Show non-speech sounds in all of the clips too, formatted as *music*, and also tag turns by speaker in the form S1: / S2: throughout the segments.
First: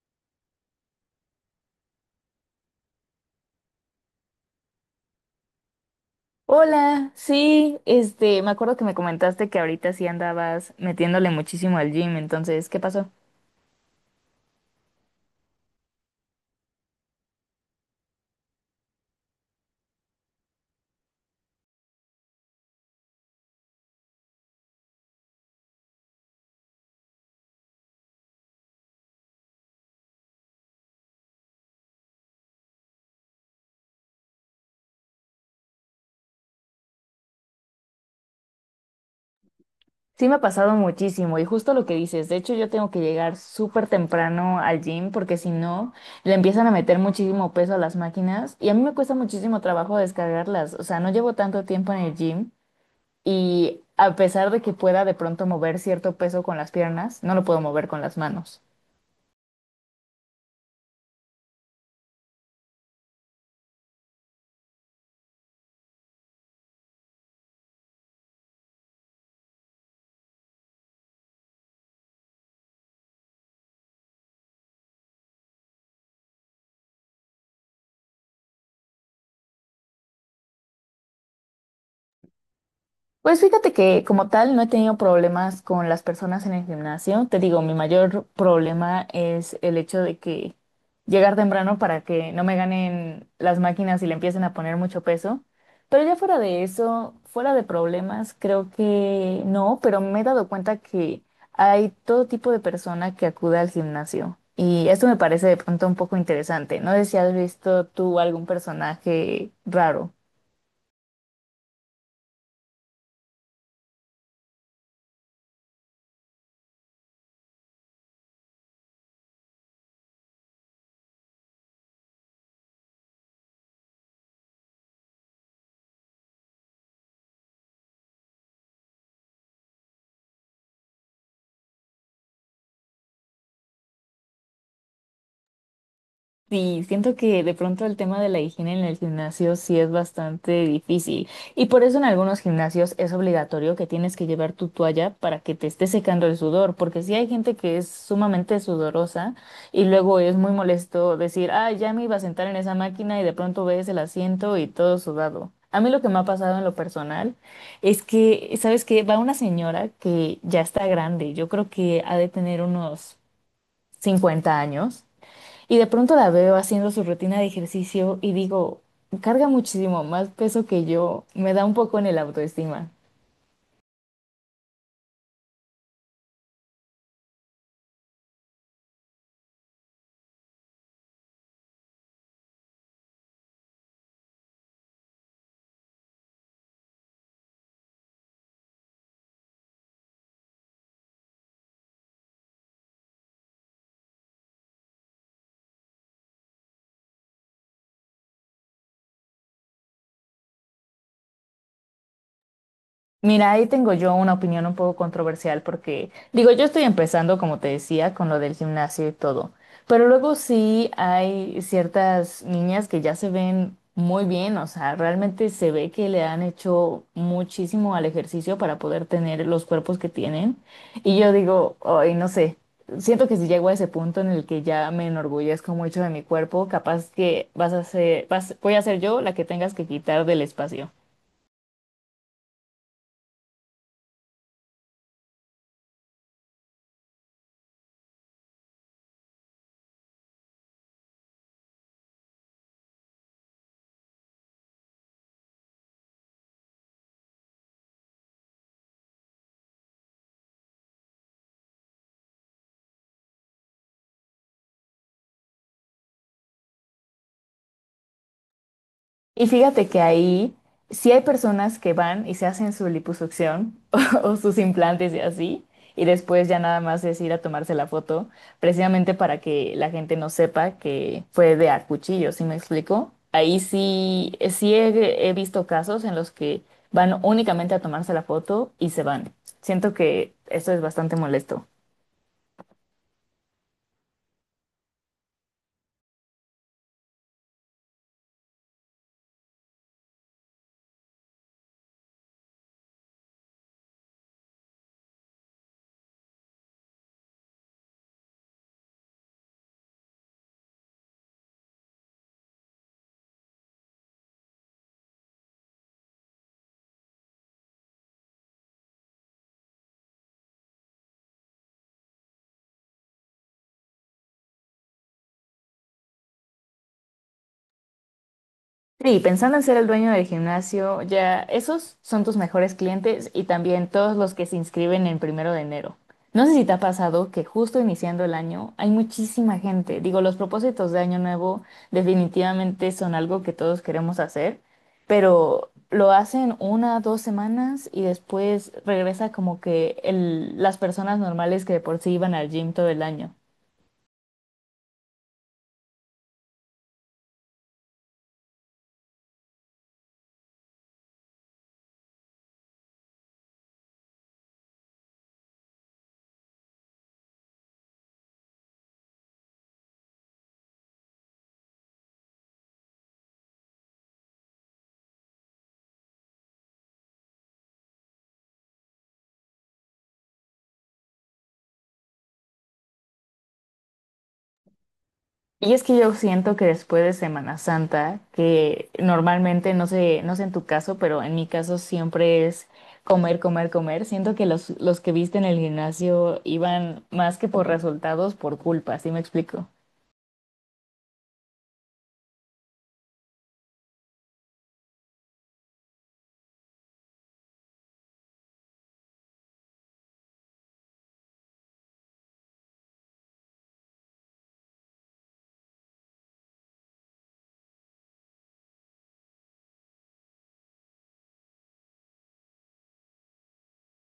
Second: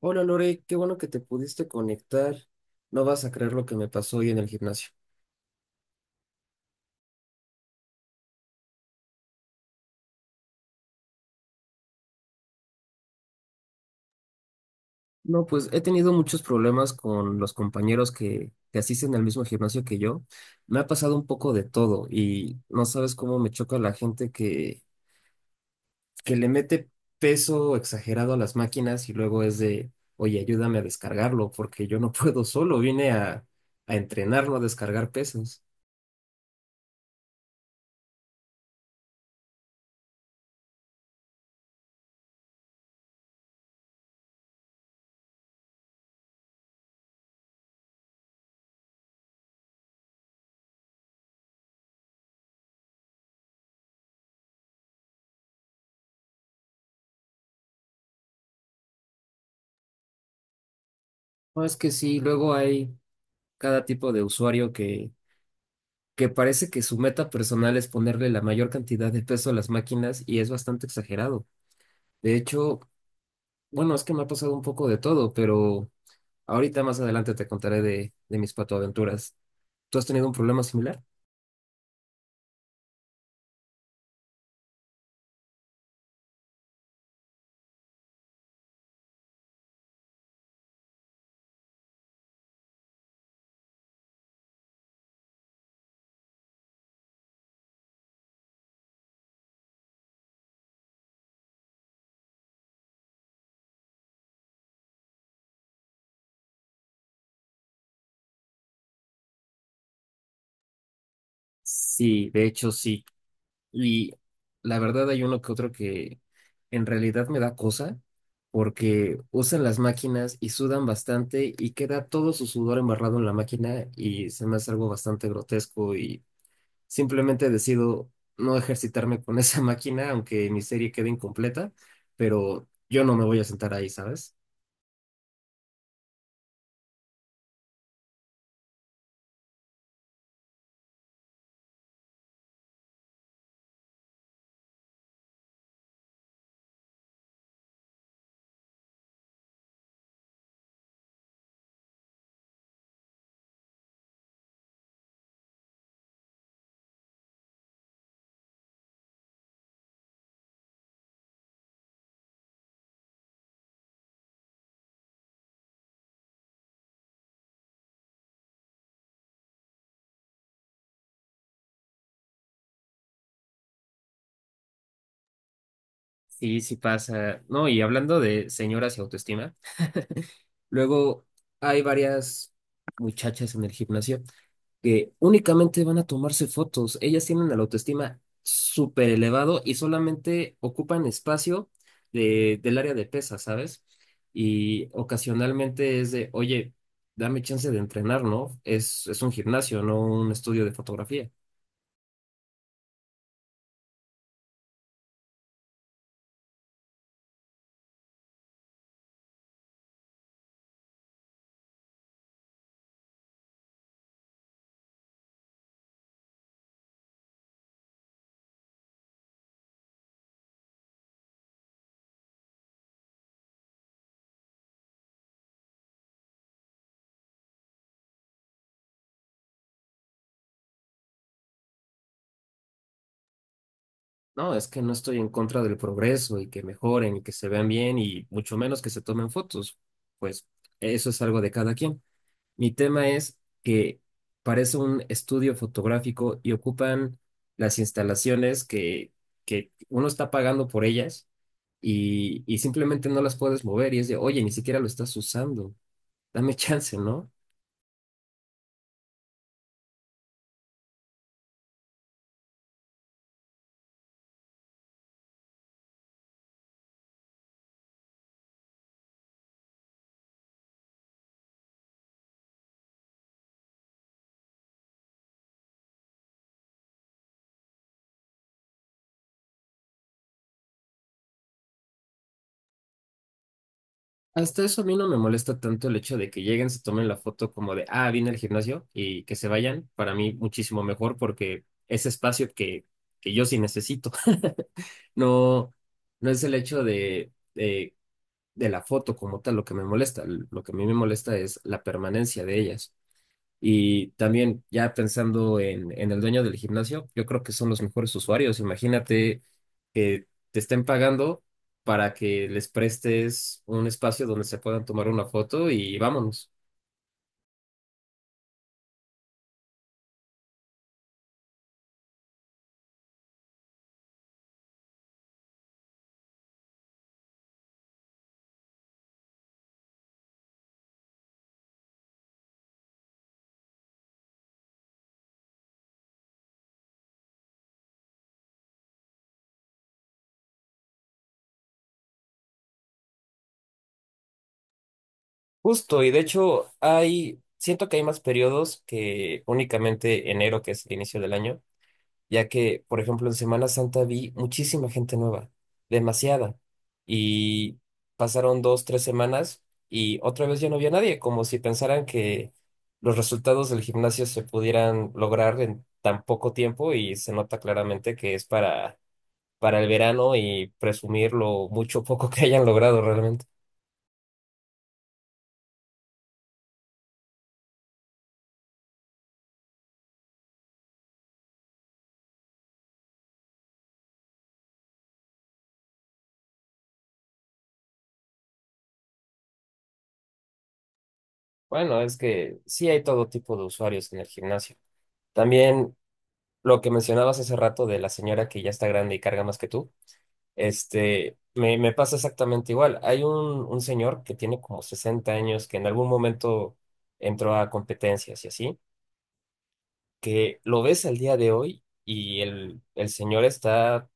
S1: Hola Lore, qué bueno que te pudiste conectar. No vas a creer lo que me pasó hoy en el gimnasio.
S2: Hola, sí, me acuerdo que me comentaste que ahorita sí andabas metiéndole muchísimo al gym, entonces, ¿qué pasó?
S1: No, pues he tenido muchos problemas con los compañeros que asisten al mismo gimnasio que yo. Me ha pasado un poco de todo y no sabes cómo me choca la gente que le mete peso exagerado a las máquinas y luego es de, oye, ayúdame a descargarlo porque yo no *laughs* puedo solo, vine a entrenarlo, a descargar pesos.
S2: Sí, me ha pasado muchísimo y justo lo que dices, de hecho yo tengo que llegar súper temprano al gym porque si no, le empiezan a meter muchísimo peso a las máquinas y a mí me cuesta muchísimo trabajo descargarlas, o sea, no llevo tanto tiempo en el gym y a pesar de que pueda de pronto mover cierto peso con las piernas, no lo puedo mover con las manos.
S1: No, es que sí, luego hay cada tipo de usuario que parece que su meta personal es ponerle la mayor cantidad de peso a las máquinas y es bastante exagerado. De hecho, bueno, es que me ha pasado un poco de todo, pero ahorita más adelante te contaré de mis patoaventuras. ¿Tú has tenido un problema similar?
S2: Pues fíjate que como tal no he tenido problemas con las personas en el gimnasio. Te digo, mi mayor problema es el hecho de que llegar temprano para que no me ganen las máquinas y le empiecen a poner mucho peso. Pero ya fuera de eso, fuera de problemas, creo que no, pero me he dado cuenta que hay todo tipo de persona que acude al gimnasio. Y esto me parece de pronto un poco interesante. No sé si has visto tú algún personaje raro.
S1: Sí, de hecho sí. Y la verdad hay uno que otro que en realidad me da cosa porque usan las máquinas y sudan bastante y queda todo su sudor embarrado en la máquina y se me hace algo bastante grotesco y simplemente decido no ejercitarme con esa *laughs* máquina, aunque mi serie quede incompleta, pero yo no me voy a sentar ahí, ¿sabes?
S2: Sí, siento que de pronto el tema de la higiene en el gimnasio sí es bastante difícil y por eso en algunos gimnasios es obligatorio que tienes que llevar tu toalla para que te esté secando el sudor, porque sí hay gente que es sumamente sudorosa y luego es muy molesto decir, ah, ya me iba a sentar en esa máquina y de pronto ves el asiento y todo sudado. A mí lo que me ha pasado en lo personal es que, ¿sabes qué? Va una señora que ya está grande, yo creo que ha de tener unos 50 años. Y de pronto la veo haciendo su rutina de ejercicio y digo, carga muchísimo más peso que yo, me da un poco en el autoestima.
S1: Sí, sí pasa. No, y hablando de señoras y autoestima, luego hay varias muchachas en el gimnasio que únicamente van a tomarse fotos. Ellas tienen la autoestima súper elevado y solamente ocupan espacio del área de pesas, ¿sabes? Y ocasionalmente es de, oye, dame chance de entrenar, ¿no? Es un gimnasio, no un estudio de fotografía.
S2: Mira, ahí tengo yo una opinión un poco controversial porque, digo, yo estoy empezando, como te decía, con lo del gimnasio y todo, pero luego sí hay ciertas niñas que ya se ven muy bien, o sea, realmente se ve que le han hecho muchísimo al ejercicio para poder tener los cuerpos que tienen. Y yo digo, ay, no sé, siento que si llego a ese punto en el que ya me enorgullezco mucho de mi cuerpo, capaz que vas a ser, vas, voy a ser yo la que tengas que quitar del espacio.
S1: No, es que no estoy en contra del progreso y que mejoren y que se vean bien y mucho menos que se tomen fotos. Pues eso es algo de cada quien. Mi tema es que parece un estudio fotográfico y ocupan las instalaciones que uno está pagando por ellas y simplemente no las puedes mover y es de, oye, ni siquiera lo estás usando, dame *laughs* chance, ¿no?
S2: Y fíjate que ahí sí hay personas que van y se hacen su liposucción *laughs* o sus implantes y así, y después ya nada más es ir a tomarse la foto, precisamente para que la gente no sepa que fue de a cuchillo, ¿sí me explico? Ahí sí, sí he visto casos en los que van únicamente a tomarse la foto y se van. Siento que esto es bastante molesto.
S1: Hasta eso a mí no me molesta tanto el hecho de que lleguen, se tomen la foto como de, ah, vine al gimnasio y que se vayan, para mí muchísimo mejor porque ese espacio que yo sí necesito, *laughs* no, no es el hecho de... de la foto como tal lo que me molesta. Lo que a mí me molesta es la permanencia de ellas. Y también ya pensando en el dueño del gimnasio, yo creo que son los mejores usuarios. Imagínate que te estén pagando para que les prestes un espacio donde se puedan tomar una foto y vámonos.
S2: Sí, pensando en ser el dueño del gimnasio, ya esos son tus mejores clientes y también todos los que se inscriben en 1 de enero. No sé si te ha pasado que justo iniciando el año hay muchísima gente. Digo, los propósitos de año nuevo definitivamente son algo que todos queremos hacer, pero lo hacen una, 2 semanas y después regresa como que las personas normales que de por sí iban al gym todo el año.
S1: Justo, y de hecho hay, siento que hay más periodos que únicamente enero, que es el inicio del año, ya que, por ejemplo, en Semana Santa vi muchísima gente nueva, demasiada, y pasaron dos, tres semanas y otra vez ya no había nadie, como si pensaran que los resultados del gimnasio se pudieran lograr en tan poco tiempo y se nota claramente que es para el verano y presumir lo mucho o poco que hayan logrado realmente.
S2: Y es que yo siento que después de Semana Santa, que normalmente, no sé en tu caso, pero en mi caso siempre es comer, comer, comer. Siento que los que viste en el gimnasio iban más que por resultados, por culpa, ¿sí me explico?
S1: Bueno, es que sí hay todo tipo de usuarios en el gimnasio. También lo que mencionabas hace rato de la señora que ya está grande y carga más que tú. Este, me pasa exactamente igual. Hay un señor que tiene como 60 años, que en algún momento entró a competencias y así, que lo ves al día de hoy y el señor está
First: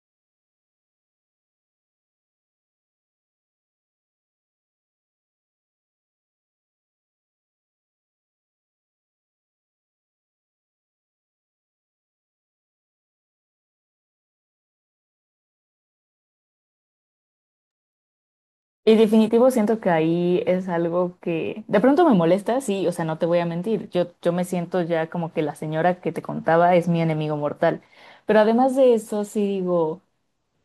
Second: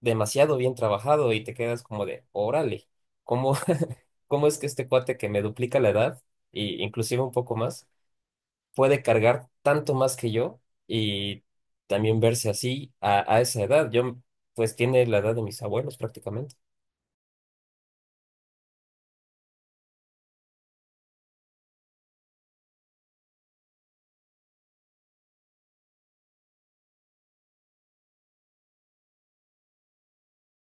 S1: demasiado bien trabajado y te quedas como de, órale, ¿cómo, *laughs* cómo es que este cuate que me duplica la edad, y inclusive un poco más, puede cargar tanto más que yo y también verse así a esa edad? Yo, pues tiene la edad de mis abuelos prácticamente.
S2: Y definitivo siento que ahí es algo que de pronto me molesta, sí, o sea, no te voy a mentir. Yo me siento ya como que la señora que te contaba es mi enemigo mortal. Pero además de eso, sí digo.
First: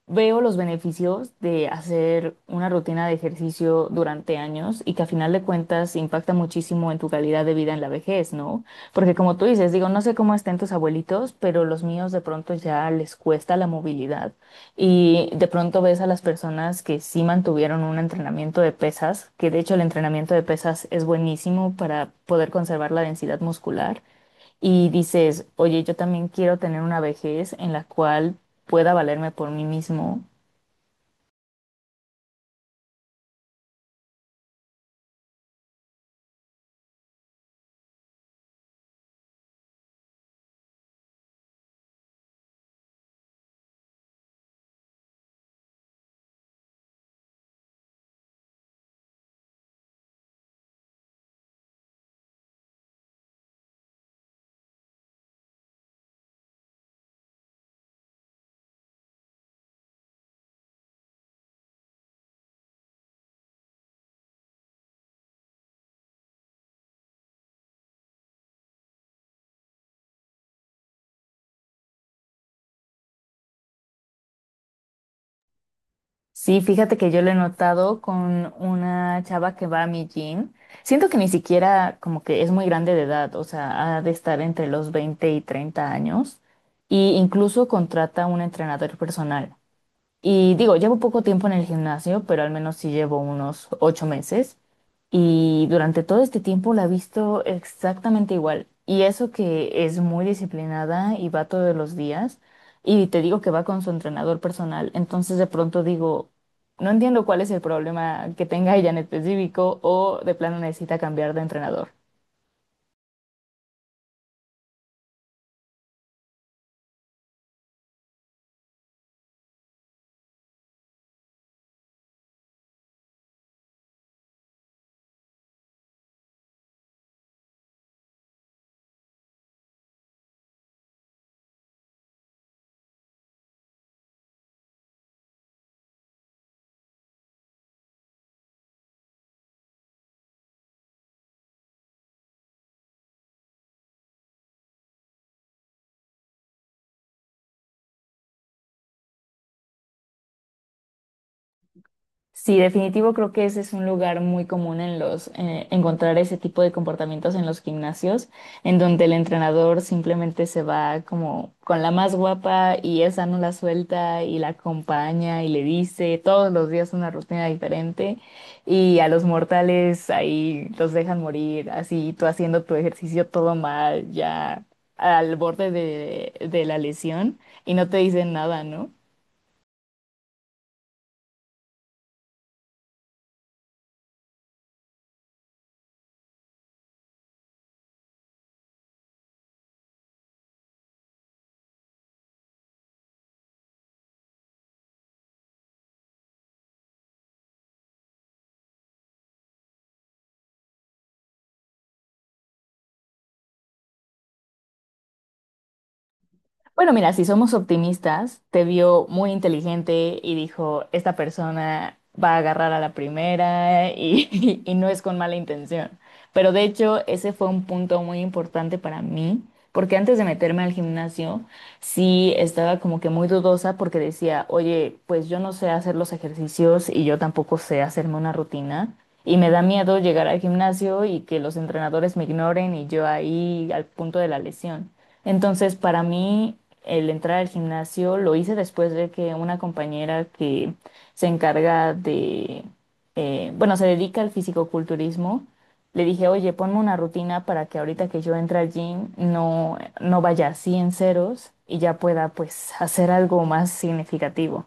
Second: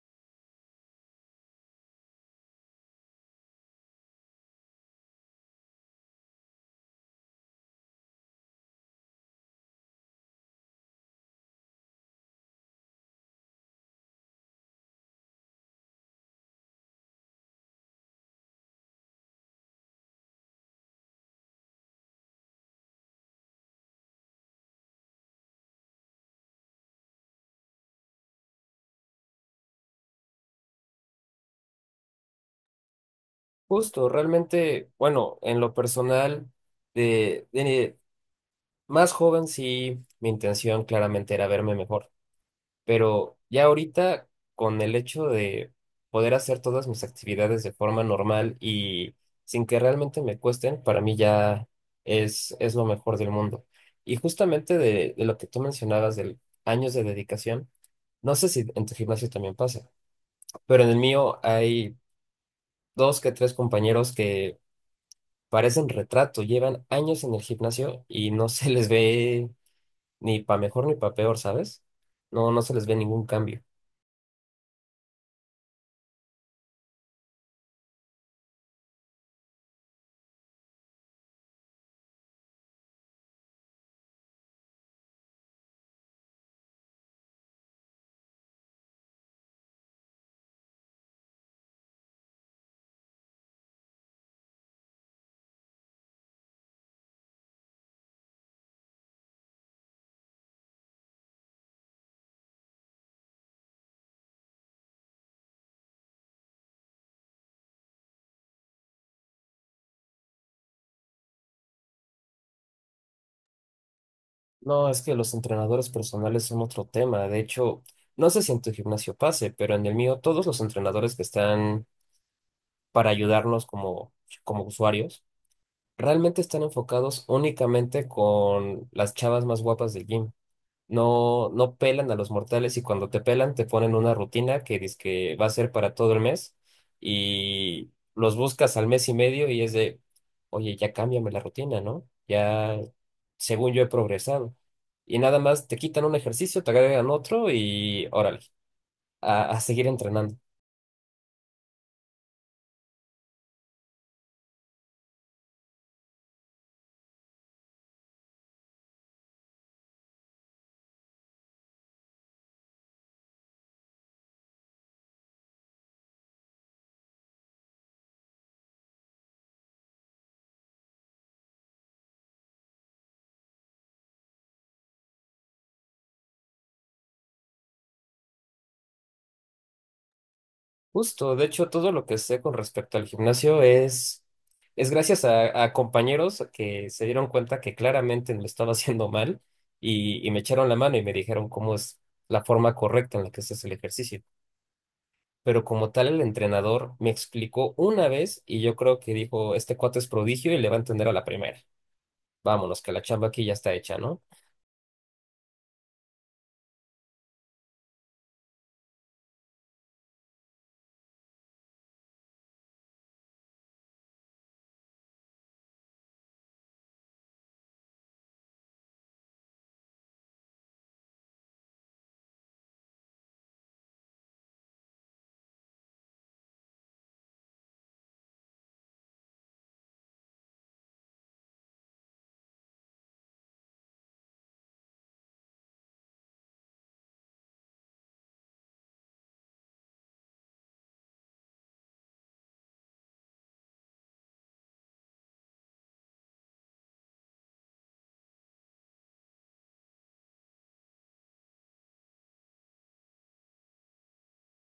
S2: Veo los beneficios de hacer una rutina de ejercicio durante años y que a final de cuentas impacta muchísimo en tu calidad de vida en la vejez, ¿no? Porque como tú dices, digo, no sé cómo estén tus abuelitos, pero los míos de pronto ya les cuesta la movilidad y de pronto ves a las personas que sí mantuvieron un entrenamiento de pesas, que de hecho el entrenamiento de pesas es buenísimo para poder conservar la densidad muscular y dices, oye, yo también quiero tener una vejez en la cual pueda valerme por mí mismo.
S1: Justo, realmente, bueno, en lo personal, de más joven sí, mi intención claramente era verme mejor, pero ya ahorita con el hecho de poder hacer todas mis actividades de forma normal y sin que realmente me cuesten, para mí ya es lo mejor del mundo. Y justamente de lo que tú mencionabas del años de dedicación, no sé si en tu gimnasio también pasa, pero en el mío hay dos que tres compañeros que parecen retrato, llevan años en el gimnasio y no se les ve ni para mejor ni para peor, ¿sabes? No, no se les ve ningún cambio.
S2: Sí, fíjate que yo lo he notado con una chava que va a mi gym. Siento que ni siquiera como que es muy grande de edad, o sea, ha de estar entre los 20 y 30 años, y incluso contrata un entrenador personal. Y digo, llevo poco tiempo en el gimnasio, pero al menos sí llevo unos 8 meses. Y durante todo este tiempo la he visto exactamente igual. Y eso que es muy disciplinada y va todos los días. Y te digo que va con su entrenador personal. Entonces de pronto digo, no entiendo cuál es el problema que tenga ella en específico o de plano necesita cambiar de entrenador.
S1: No, es que los entrenadores personales son otro tema. De hecho, no sé si en tu gimnasio pase, pero en el mío todos los entrenadores que están para ayudarnos como usuarios realmente están enfocados únicamente con las chavas más guapas del gym. No, no pelan a los mortales y cuando te pelan te ponen una rutina que dice que va a ser para todo el mes y los buscas al mes y medio y es de, oye, ya cámbiame la rutina, ¿no? Ya, según yo he progresado. Y nada más te quitan un ejercicio, te agregan otro y órale, a seguir entrenando.
S2: Sí, definitivo, creo que ese es un lugar muy común en los encontrar ese tipo de comportamientos en los gimnasios, en donde el entrenador simplemente se va como con la más guapa y esa no la suelta y la acompaña y le dice todos los días una rutina diferente y a los mortales ahí los dejan morir, así tú haciendo tu ejercicio todo mal, ya al borde de la lesión y no te dicen nada, ¿no?
S1: Justo, de hecho, todo lo que sé con respecto al gimnasio es gracias a compañeros que se dieron cuenta que claramente lo estaba *laughs* haciendo mal y me echaron la mano y me dijeron cómo es la forma correcta en la que se el ejercicio. Pero como tal, el entrenador me explicó una vez y yo creo que dijo, este cuate es prodigio y le va a entender a la primera. Vámonos, que la chamba aquí ya está hecha, ¿no?
S2: Bueno, mira, si somos optimistas, te vio muy inteligente y dijo, esta persona va a agarrar a la primera y, *laughs* y no es con mala intención. Pero de hecho, ese fue un punto muy importante para mí, porque antes de meterme al gimnasio, sí estaba como que muy dudosa porque decía, oye, pues yo no sé hacer los ejercicios y yo tampoco sé hacerme una rutina. Y me da miedo llegar al gimnasio y que los entrenadores me ignoren y yo ahí al punto de la lesión. Entonces, para mí, el entrar al gimnasio lo hice después de que una compañera que se encarga de, bueno, se dedica al fisicoculturismo, le dije, oye, ponme una rutina para que ahorita que yo entre al gym no vaya así en ceros y ya pueda pues hacer algo más significativo.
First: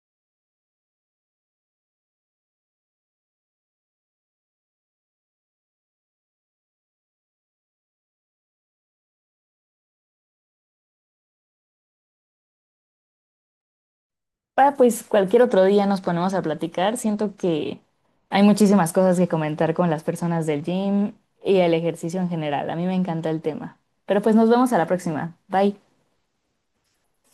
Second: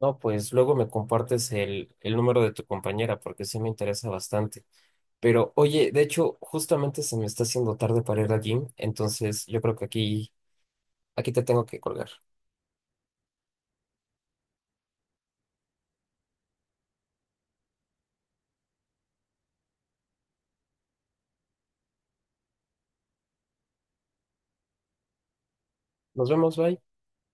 S1: No, pues luego me compartes el número de tu compañera porque sí me interesa bastante. Pero oye, de hecho, justamente se me está haciendo tarde para ir al gym, entonces yo creo que aquí, aquí te tengo que colgar.
S2: Ah, pues cualquier otro día nos ponemos a platicar. Siento que hay muchísimas cosas que comentar con las personas del gym y el ejercicio en general. A mí me encanta el tema. Pero pues nos vemos a la próxima. Bye.
S1: Nos vemos, bye.